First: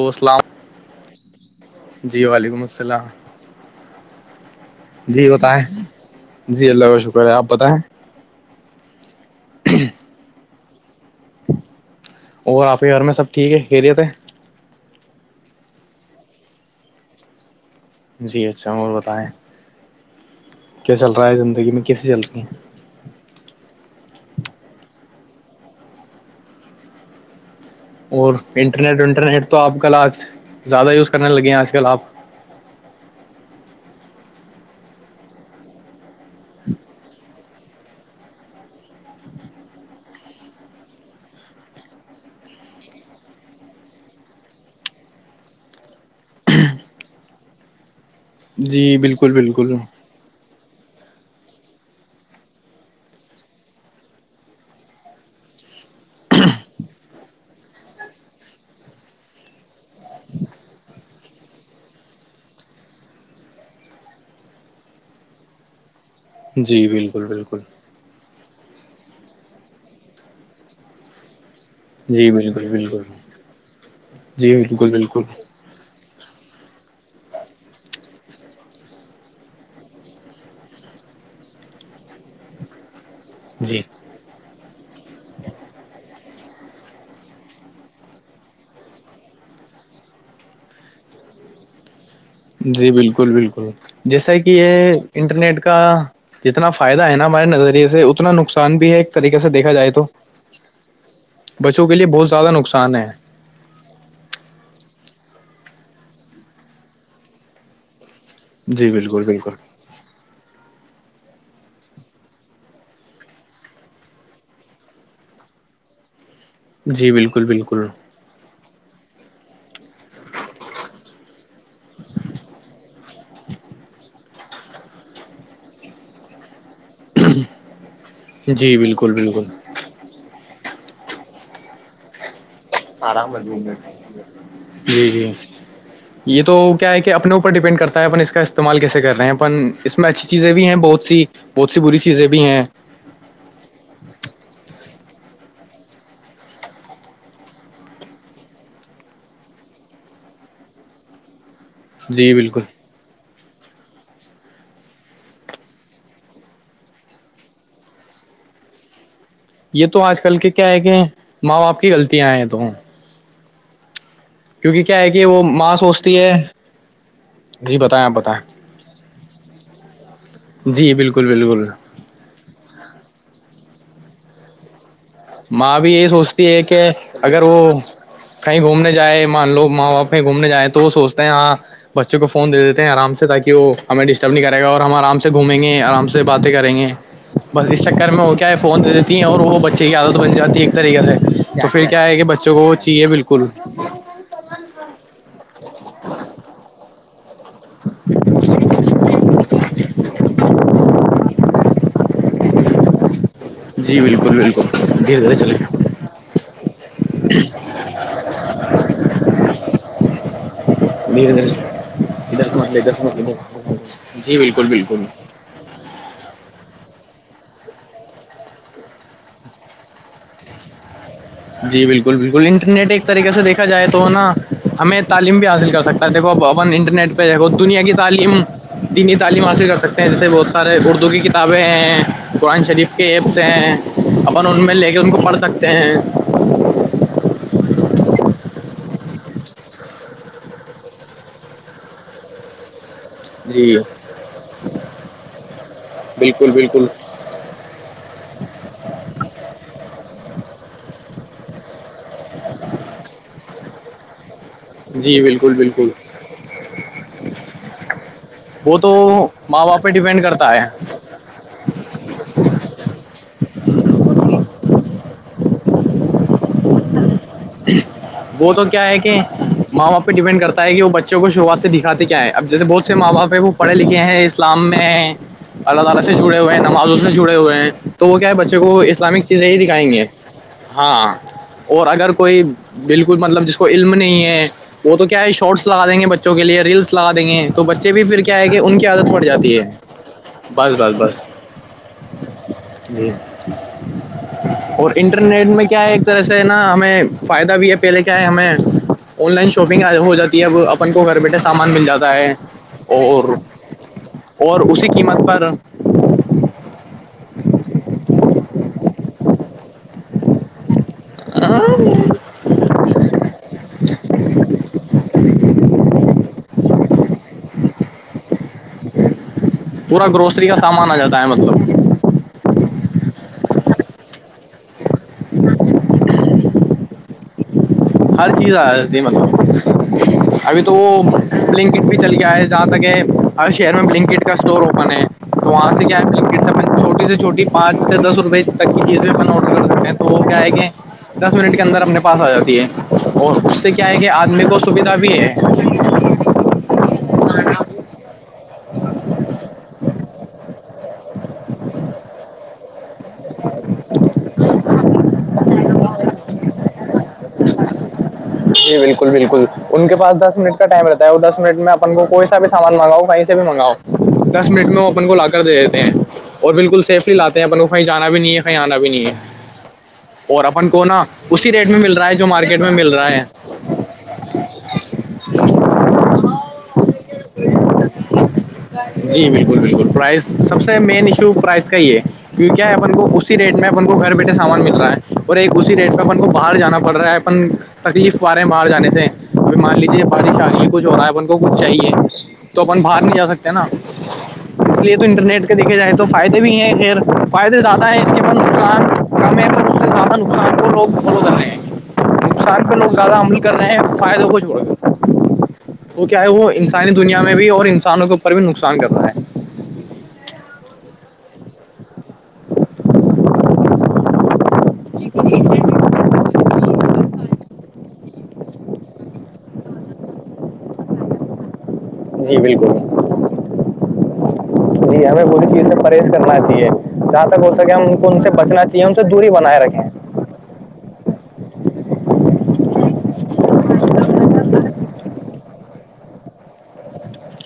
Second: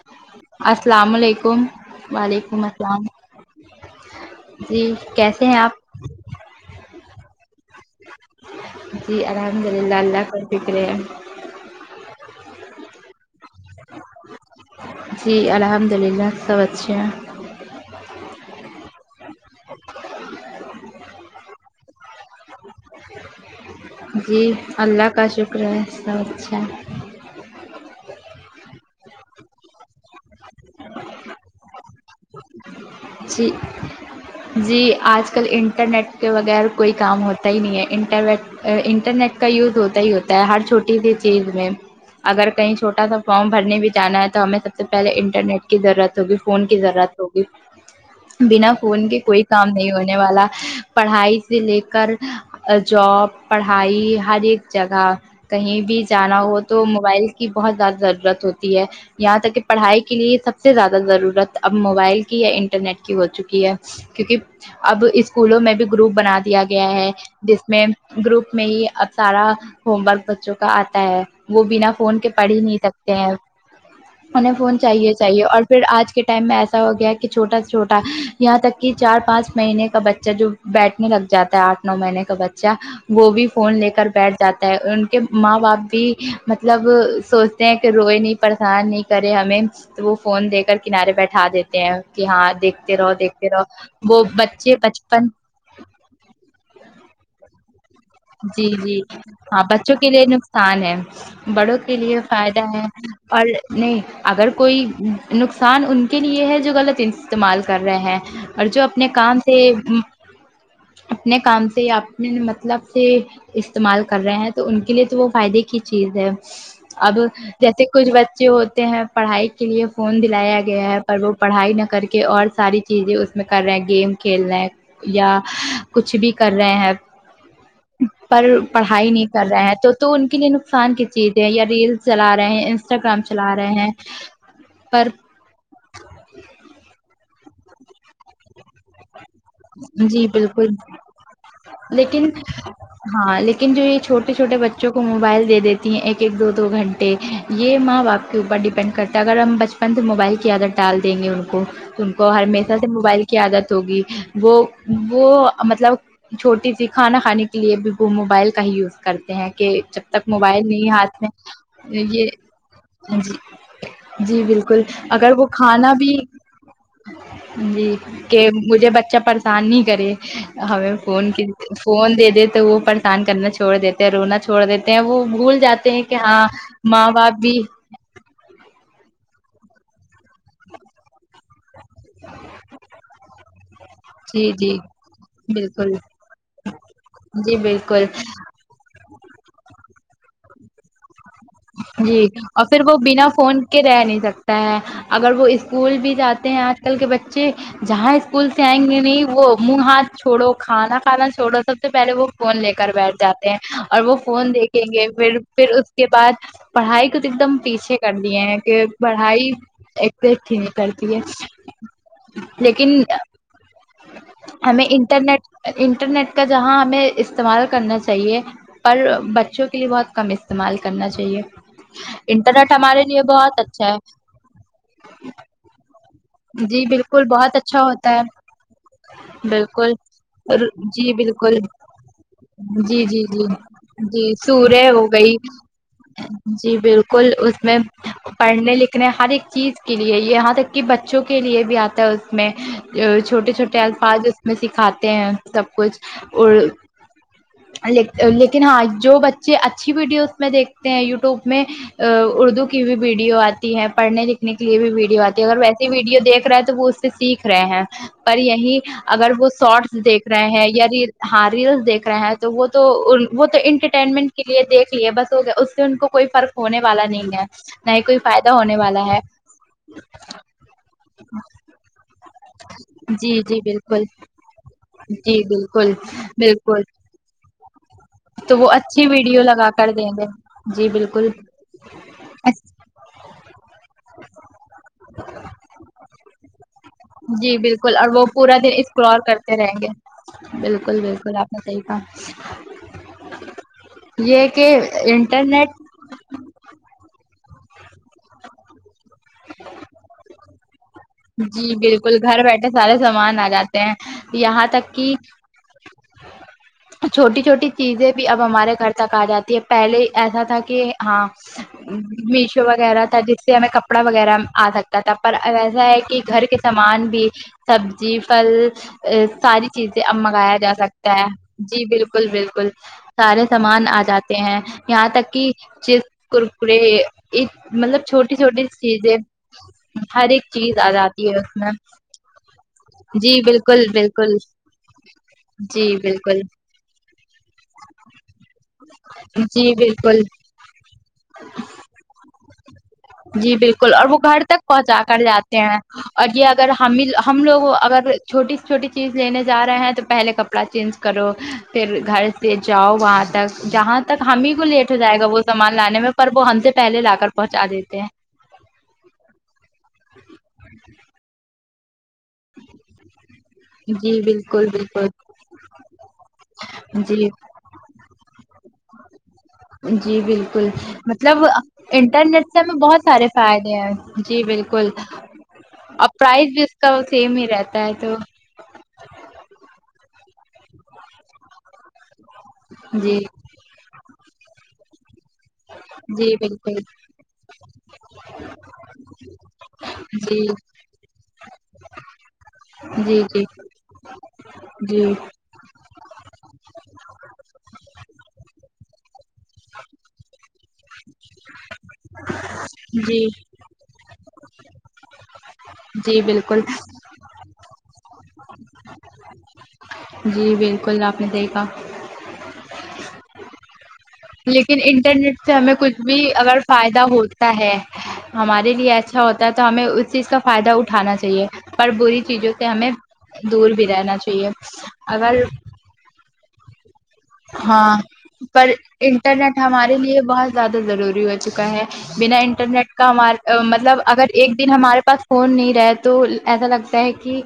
و السلام السلام علیکم و جی ععلیکم وعلیکم السلام جی کیسے ہیں بتائیں آپ جی اللہ کا شکر ہے آپ بتائیں جی الحمد للہ اللہ کا فکرے ہیں اور آپ کے گھر میں سب ٹھیک ہے خیریت ہے جی الحمد للہ سب اچھے ہیں جی اچھا اور بتائیں کیا چل رہا ہے زندگی میں کیسے چلتی ہیں جی اللہ کا شکر ہے سب اچھا اور انٹرنیٹ ونٹرنیٹ تو آپ کل آج زیادہ یوز کرنے لگے ہیں آج کل آپ [unintelligible] چیک جی آج کل انٹرنیٹ کے بغیر کوئی کام ہوتا ہی نہیں ہے انٹرنیٹ انٹرنیٹ کا یوز ہوتا ہی ہوتا ہے ہر چھوٹی سی چیز میں اگر کہیں چھوٹا سا فارم بھرنے بھی جانا ہے تو ہمیں سب سے پہلے انٹرنیٹ کی ضرورت ہوگی فون کی ضرورت ہوگی بنا جی فون کے بالکل کوئی کام بالکل نہیں ہونے والا پڑھائی سے لے کر جاب پڑھائی ہر ایک جگہ کہیں بھی جانا ہو تو موبائل کی بہت زیادہ ضرورت ہوتی ہے یہاں تک کہ پڑھائی کے لیے سب سے زیادہ ضرورت اب موبائل کی یا ر نٹ کی ہو چکی ہے کیونکہ اب اسکولوں میں بھی گروپ بناات د دیا جی گیا ہے بالکل بالکل جس میں گروپ میں ہی سارا ہوم ورک بچوں کا آتا ہے وہ بنا فون جی کے پڑھ ہی بالکل نہیں بالکل سکتے ہیں جی انہیں فون بالکل چاہیے بالکل چاہیے اور پھر آج کے ٹائم میں ایسا ہو گیا کہ چھٹا سےا چھوٹا یہاں تک کہ چار پانچ مہینے کا بچہ جو بیٹھنے لگ جاتا ہے آٹھ نو مہینے کا بچہ وہ بھی فون جی لے کر بیٹھ جاتا ان کے ماں باپ بھی مطلب سوچتے ہیں کہ روئے نہیں پریشان نہیں کرے ہمیں تو وہ فون دے کر کنارے بیٹھا دیتے ہیں کہ ہاں جی دیکھتے رہو بالکل دیکھتے بالکل رہو وہ جیسا کہ بچے یہ بچپن انٹرنیٹ کا جتنا فائد ہے نا ہمارے نظریے سے اتنا جی نقصان بھی جی ہے ایک طریقے سے ہاں دیکھا جائے بچوں تو کے لیے نقصان ہے بڑوں بچوں کے لیے بہت زیادہ فائدہ ہے نقصان اور نہیں اگر کوئی نقصان ان کے لیے ہے جو غلط استعمال کر رہے ہیں اور جو جی اپنے بالکل کام بالکل سے اپنے کام سے اپنے مطلب سے استعمال کر رہے ہیں تو ان کے لیے تو وہ فائدے کی چیز ہے جی اب بالکل جیسے بالکل کچھ بچے ہوتے ہیں پڑھائی کے لیے فون دلایا گیا ہے پر وہ پڑھائی نہ کر کے اور ساری چیزیں اس میں کر رہے ہیں گیم کھیلنے یا کچھ بھی کر رہے ہیں پر جی پڑھائی بالکل نہیں بالکل کر رہے ہیں تو تو ان کے لیے نقصان کی چیز ہے یا ریل چلا رہے ہیں انسٹاگرام آرام میں د چلا رہے گ ہیں پر جی جی یہ تو کیا ہے کہ اپنے اوپر ڈیپینڈ کرتا ہے اپن اس کا استعمال کیسے کر رہے ہیں اپن اس میں جی اچھی چیزیں بھی بالکل ہیں بہت سی بہت سی بری چیزیں لیکن بھی ہیں ہاں لیکن جو یہ چوٹے چھوٹے بچوں کو موبائل دے دیتی ہیں ایک ایک دو گھنٹے یہ ماں باپ کے اوپر ڈیپینڈ کرتے اگر ہم بچپن سے موبائل کی عادت ڈال دیں گے ان کو ان کو جی بالکل ہرمیشہ سے موبائل کی عادت ہوگی وہ وہ مطلب چھوٹی سی کھانا کھانے کے لیے بھی وہ موبائل کا ہی یوز کرتے ہیں کہ یہ تو جب آج تک کل کے موبائل کیا ہے نہیں کہ ہاتھ میں ماں باپ کی یہ غلطیاں ہیں تو جی جی کیونکہ بالکل کیا ہے کہ اگر وہ ماں کھانا بھی سوچتی ہے جی بتائیں آپ کہ بتائیں مجھے بچہ پریشان نہیں کرے جی ہمیں بالکل فون کی بالکل فون دے دیتے وہ پریشان کرنا چھوڑ دیتے ہیں رونا چھوڑ دیتے ہیں وہ بھول ماں جاتے بھی ہیں یہی کہ سوچتی ہاں ہے کہ ماں باپ اگر بھی وہ کہیں گھومنے جائے مان لوگ ماں باپ کہیں گھومنے جائیں تو وہ سوچتے ہیں ہاں بچوں کو فون دے دیتے ہیں آرام سے تاکہ وہ ہمیں ڈسٹرب نہیں جی کرے گا جی اور ہم آرام سے گھومیں گے بالکل آرام سے باتیں کریں گے جی بس اس بالکل چکر میں وہ کیا ہے فون دے دیتی ہیں اور وہ بچے کی عادت بن جاتی ہے ایک طریقے سے تو پھر کیا ہے کہ جی بچوں کو اور وہ پھر چاہیے بنا بالکل فون کے رہ نہیں سکتا ہے اگر وہ اسکول بھی جاتے ہیں آج آج کل کے بچے جہاں اسکول سے آئیں گے نہیں وہ منہ ہاتھ چھوڑو کھانا کھانا چھوڑو سب سے پہلے وہ فون لے کر بیٹھ جاتے ہیں جی اور وہ بالکل فون بالکل دیکھیں گے دھیرے دھیرے پھر چلے پھر اس کے بعد پڑھائی کو تو ایک دم پیچھے کر دیے ہیں کہ پڑھائی ایک پھی نکلتی دھیرے ہےس دھیرے ادھر سےمجل ادھر سے مجل جی بالکل ہمیں بالکل انٹرنیٹ انٹرنیٹ کا جہاں ہمیں استعمال کرنا چاہیے پر بچوں کے لیے بہت کم استعمال کرنا چاہیے جی بالکل بالکل انٹرنیٹ ہمارے ایک لیے طریقے سے بہت دیکھا جائے اچھا ہے تو نا ہمیں تعلیم بھی حاصل کر سکتے دیکوپ اپن جی انٹرنیٹ بالکل پہ دیکھو بہت دنیا اچھا کی ہوتا تعلیم ہے تین تعم حاصل کر بالکل سکتے ہیں جیسے بہت سارے اردو جی کی ک بالکل کتابیں ہیں قرآن شریف جی کے جی ایپس جی ہیں جی ان ان میں سورہ لے کے ہو ان کو گئی پڑھ سکتے ہیں جی بالکل اس میں پڑھنے لکھنے ہر ایک چیز کے لیے یہ یہاں تک کہ بچ بچوں کے لیے بھی آتا ہے اس میں چھوٹے جی چھوٹے الفاظ اس میں سکھاتے ہیں سب کچھ بالکل اور بالکل لیکن ہاں جو بچے اچھی ویڈیوز میں دیکھتے ہیں یوٹیوب میں اردو کی بھی ویڈیو آتی ہے پڑھنے لکھنے کے لیے بھی جی ویڈیو آتی ہے بالکل اگر ویسے بالکل ویڈیو دیکھ رہا ہے تو وہ اس سے سیکھ رہے ہیں پر یہی وہ تو اگر وہ ماں باپ پہ شارٹس ڈیپینڈ دیکھ رہے کرتا ہے ہیں یا ہاں ریلس دیکھ رہے ہیں تو وہ تو وہ تو انٹرٹینمنٹ کے لیے دیکھ لیے بس ہو گ اس سے ان کو کوئی فرق ہونے والا نہیں ہے نہ ہی کوئی فائدہ وہ تو ہونے کیا ہے والا کہ ماں باپ پہ ڈیپینڈ کرتا ہے کہ وہ بچہ کو شروعات سے دکھاتے کیا ہےب جیسے بہت جی جی بالکل جی [inaudible] بالکل بالکل تو وہ کیا ہے بچے تو وہ کو اچھی اسلامک ویڈیو چیزیں ہی لگا دکھائیں کر گے دیں جی ہاں بالکل اور اگر کوئی بالکل مطلب جس کو علم نہیں ہے وہ تو کیا ہے شارٹس لگا دیں گے بچوں کے لیے ریلس لگا دیں گے جی تو بچے بالکل بھی اور پھر وہ کیا ہے پورا کہ دن ان کی عادت اسکلور پڑ کرتے جاتی ہے رہیں گے بس بس بالکل بس بالکل آپ بتے کا جی اور انٹرنیٹ میں کیا ہے اس طرح سے نا ہمیں فائدہ بھی ہے پہلے کیا ہے ہمیں آن لائن شاپنگ ہو جاتی ہے اپن کو گھر بیٹھے سامان جی مل جاتا بالکل ہے گھر بیٹھے سارے اور سامان آ جاتے ہیں اور یہاں اسی تک کہ قیمت پر چھوٹی چھوٹی چیزیں بھی اب ہمارے گھر تک آ جاتی ہے پہلے ایسا تھا کہ ہاں میشو وغیرہ تھا جس سے ہمیں کپڑا وغیرہ آ سکتا تھا پر ویسا ہے کہ گھر کے سامان بھی سبزی فل ا ساری چیزیں پورا گروسری کا منگایا جا سامان آ سکتا جاتا ہے مطلب جی بالکل بالکل سارے سامان آ جاتے ہیں یہاں تک کہ چز ککرے ہر چیز آ اس مطلب ہر ایک ابھی تو چیز آ وہ جاتی ہے اس میں پلنگ کٹ بھی چل کے آئے جاں تھا کہ جی ہر شہر بالکل میں بلنک کڈ کا بالکل اسٹور اوپن ہے تو وہاں سے جی کیا ہے بالکل بلنکڈ سے چھٹی سے چھٹی پانچ سے دس روپئے تک کی چیز بھی اپنا آڈر کر جی دیتے ہیں بالکل تو کیا آ ہے کہ دس منٹ کے اندر اپنے پاس آ جاتی ہے اور جی اس سے کیا بالکل ہے اور کہ وہ گھر آدمی کو تک سویدھا پہنچا بھی کر ہے جاتے ہیں اور یہ اگر ہم ہم لوگوں اگر چھوٹی سےی چھوٹی چیز لینے جا رہے ہیں تو پہلے کپڑا چینج کرو پھر گھر سے جاؤ وہاں تک جہاں تک ہم ہی کو لیٹ ہو جائے گا وہ سامان لانے میں پر وہ ہم سے پہلے لا کر پہنچا دیتے ہیں جی بالکل بالکل ان کے پاس دس منٹ کا ٹائم رہتا ہے اور دس منٹ میں اپن کو کوئی بھی سامان منگاؤ کہیں سے بھی منگاؤ جی دس بالکل منٹ میں وہ اپن بالکل کو لا کر دے دیتے ہیں اور بالکل سیفلی جی لاتے ہیں اپل کو کہیں جانا بھی نہیں ہے کہیں آنا بھی نہیں ہے جی اور بالکل اپن کو نا مطلب اسی ریٹ میں مل رہا ہے جو انٹرنیٹ سے مارکیٹ میں ہمیں مل بہت رہا ہے سارے فائد جی بالکل اور پرائز بھی اس کا سیم ہی رہتا ہے تو جی بالکل بالکل پرائز سب سے مین ایشو پرائز کا یہ ہے کی کیا ہے اپن کو جی اسی ریٹ میں اپن کو گھر بیٹھے سامان مل رہا ہے اور ایک اسی ریٹ میں اپن کو جی باہر بالکل جانا پڑ رہا ہے اپن تکلیف پا رہے ہیں باہر جانے سے ابھی مان لیجیے جی پارشانی کچھ ہو رہا ہےب ان کو کچھ چاہیے تو اپن باہر نہیں جی جا جی سکتے نا اس لیے تو جی انٹرنیٹ دیکھے جائیں تو فائدے بھی ہیں خیر فائدے زیادہ ہیں اس کے نقصان کم ہے میں اس کے سھنان کو لوگ فالو کر رہے ہیں انسان کا لوگ زیادہ جی عمل کر رہے ہیں فائدہ وہہ جڑا گ وہ کیا جی ہے وہ بالکل انسانی دنیا میں بھی اور انسانوں کے اوپر بھی نقصان کر رہ ہے جی بالکل آپ نے دیکھا ںو لیکن انٹرنیٹ سے ہمیں کچھ بھی اگر فائدہ ہوتا ہے ہمارے لیے اچھا ہوتا ہے تو ہمیں اس چیز کا فائدہ اٹھانا چاہیے پر بری جی چیزوں سے بالکل ہمیں دور بھی رہنا چاہیے جی ہمیں اگر بری چیز سے پرہیز کرنا چاہیے جہاں تک ہو سکے ان ہاں کو ان سے بچنا چاہیے ان سے دوری بنائے رکھیں یہ بات زیادہ ضروری ہو چکا ہے بنا انٹرنیٹ کا ہمار مطلب اگر ایک دن ہمارے پاس فون نہیں رہ تو ایسا لگتا ہے کہ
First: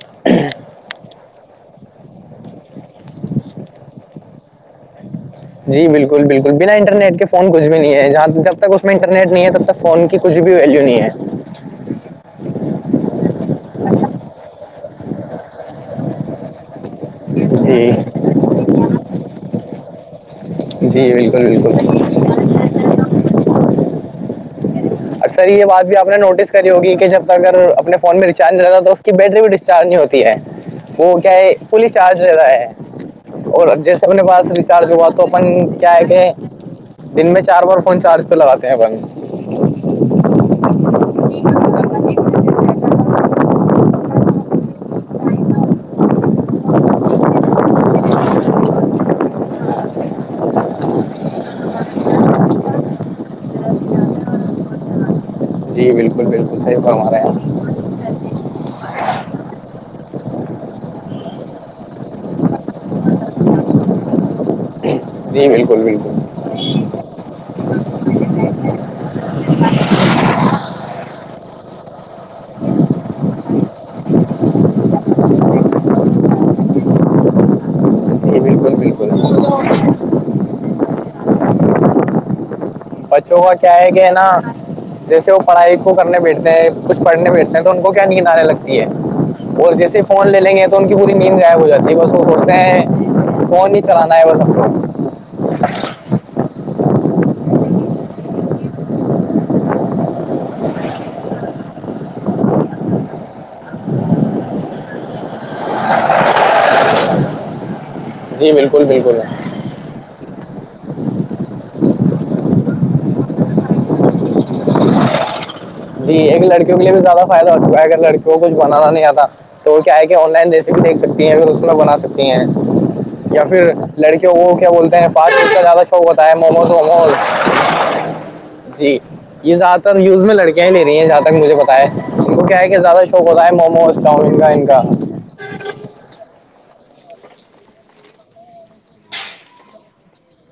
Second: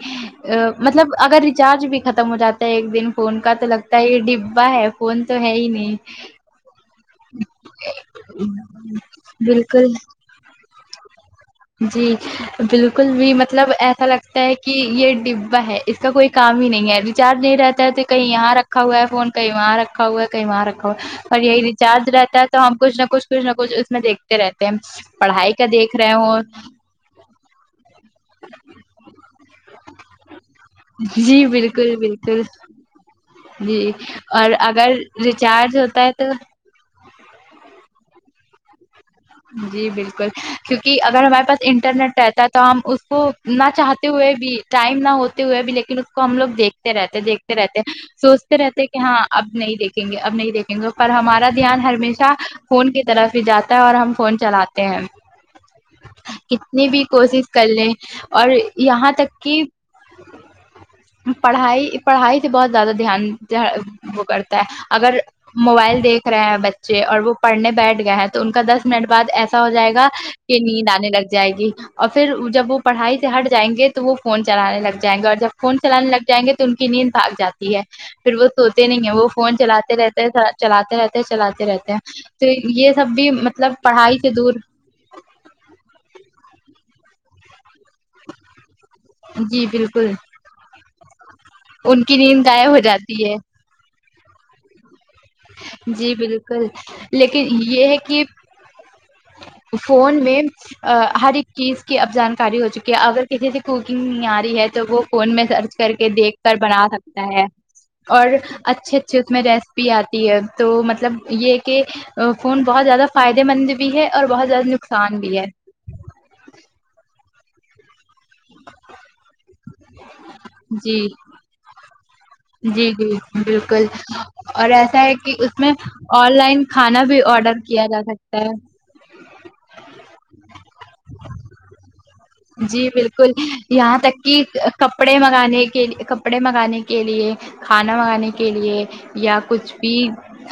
ا مطلب اگر ریچارج بھی ختم ہو جاتا ہے ایک دن فون کا تو لگتا ہے یہ ڈبا ہے کون تو ہے ہی جی نہیں بالکل بالکل بنا انٹرنیٹ کے فون کچھ بھی نہیں ہے جہ جب تک اس میں انٹرنیٹ نہیں ہے تب تک بالکل فون کی کچھ بھی ویلیو نہیں ہے جی بالکل بھی مطلب ایسا لگتا ہے کہ یہ ڈبا ہے اس کا کوئی کام ہی نہیں ہے چارج د رہتا ہے توے کہیں یہاں رکھا ہوا جی ہے فون کہیں وہاں رکھا رکھا ہوا ہے کہیں وہاں رکھا جی ہوا اور بالکل یہی ریچارج بالکل رہتا ہے تو ہم کچھ نہ کچھ کچھ نہچ اس میں دیکھتے رہتے ہیں پڑھائی کا دیکھ رہے ہو ہو گی کہ جب [unintelligible] اگر اپنے فون میں ریچارج نہیں رہتا تو اس کی بیٹری بھی ڈسچارج نہیں ہوتی ہے وہ کیا جی ہے پلی بالکل چارج بالکل رہتا ہے اور جی جیسے اپنے پاس اور ریچارج اگر ہوا تو اپن ریچارج کیا ہے ہوتا تو کہ دن میں چار بار فون چارج تو لگاتے ہیں بند جی بالکل کیونکہ اگر ہمارے پاس انٹرنیٹ رہتا تو ہم اس کو نہ چاہتے ہوئے بھی ٹائم نہ ہوتے ہوئے بھی لیکن اس کو ہم لوگ دیکھتے رہتے دیکھ رہتے ہیں سوچتے رہتے کہ ہاں اب نہیں دیکھیں گے اب نہیں دیکھیں گے پر ہمارا دھیان ہمیشہ فون کی طرف ہی جاتا ہے اور ہم فون چلاتے ہیں بالکل بالکل صحیح کتنی بھی فرما رہے ہیں کوشش آپ کر لیں اور یہاں تک کہ پڑھائی پڑھائی سے بہت زیادہ دھیان وہ کرتا ہے اگر جی بالکل موبائل بالکل دیکھ رہے ہیں بچے اور وہ پڑھنے بیٹھ گئے ہیں تو ان کا دس منٹ بد ایسا ہو جائے گا کہ نیند آنے لگ جائے گی اور پھر جب وہ پڑھائی سے ہٹ جائیں گے تو وہ فون چلانے لگ جائیں گے اور جب فون چلانے لگ جائیں گے تو ان کی نیند بھاگ جاتی ہے پھر جی وہ بالکل سوتے نہیں ہیں وہ فون بالکل چلاتے رہتے ہیں چلاتے رہتے چلاتے رہتے ہیں تو یہ سب بھی بچوں کا مطلب کیا ہے پڑھائی نا سے دور جیسے وہ پڑھائی کو کرنے بیٹتے ہیں کچھ پڑھنے بیٹتے ہیں ان کو کہنے کہ نعرے لگتی ہے جی اور جیسے بالکل فون لے لیں گے تو ان کی پوری نیند غائب ہو جاتی ہے ان بس کی وہ نیند سوچتے غائب ہو جاتی ہے ہیں فون چلانا ہے وہ سب جی بالکل لیکن یہ ہے کہ فون میں ہر ایک چیز کی اب جانکاری ہو چکی ہے اگر کسی سے کوکنگ نہیں آ رہی ہے تو وہ فون میں سرچ کر کے دیکھ کر بنا سکتا ہے اور جی بالکل اچھے بالکل اچھھی اس میں ریسیپی آتی تو مطلب یہ کہ فون بہت زیادہ فائدے مند بھی ہے اور بہت زیادہ نقصان بھی ہے جی ایک لڑکوں کے لیے بھی زیادہ فائدہ ہو چکا اگر لڑی وہ کچھ بنانا نہیں آتا تو وہ کیا ہے کہ آن لائن ریسیپ دیکھ جی سکتی ہیں اگر اس میں بنا سکتے ہیں جی جی یا پھر بالکل لڑکیوں کو کیا اور بولتے ایسا ہیں ہے کہ فاسٹ فوڈ اس کا میں زیادہ شوق ہوتا آن ہے لائن موموز کھانا بھی ووموز آڈر کیا جا سکتا ہے جی یہ زدہ تر یوز میں لڑکیاں لے رہی ہیں جہ تک مجھے پتا ان کو کیا ہے کہ جی زیادہ شوق ہوتا ہے موموز چاؤمین کا ان کا منانے کے [unintelligible] کے لیے کپڑے منگانے کے لیے کھانا منگانے کے لیے یا کچھ بھی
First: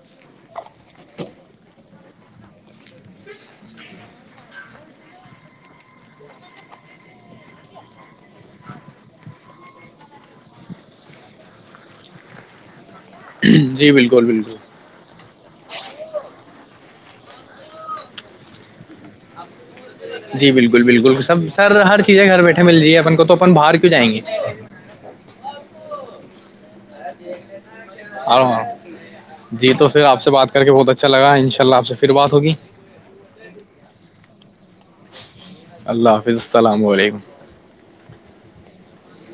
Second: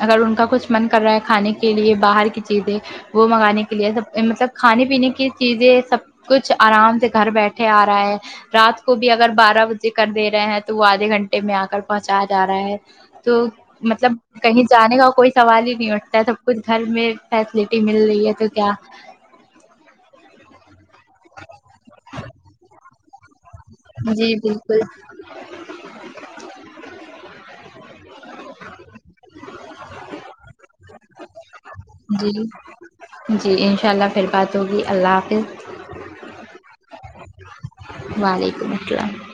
اگر ان کا کچھ من کر رہا ہے کھانے کے لیے باہر کی چیزیں وہ منگانے کے لیے سب مطلب کھانے پینے کی چیزیں سب کچھ آرام سے گھر بیٹھے آ رہا ہے رات کو بھی اگر بارہ بجے کر دے رہے ہیں تو وہ آدھے گھنٹے میں آ کر پہنچایا جا رہا ہے تو جی مطلب بالکل بالکل کہیں جانے کا کوئی سوال ہی نہیں اٹھتا ہے سب کچھ گھر میں فیسلٹی مل رہی ہے تو کیا جی بالکل بالکل سب سر ہر چیزیں گھر بیٹھے مل جیے اپن کو تو جی بالکل [unintelligible] ہاں ہاں جی تو پھر آپ سے بات کر کے بہت اچھا لگا ان شاء اللہ آپ سے پھر بات جی ہوگی جی انشاء اللہ پھر بات ہوگی اللہ حافظ اللہ حافظ السلام علیکم [unintelligible] وعلیکم السلام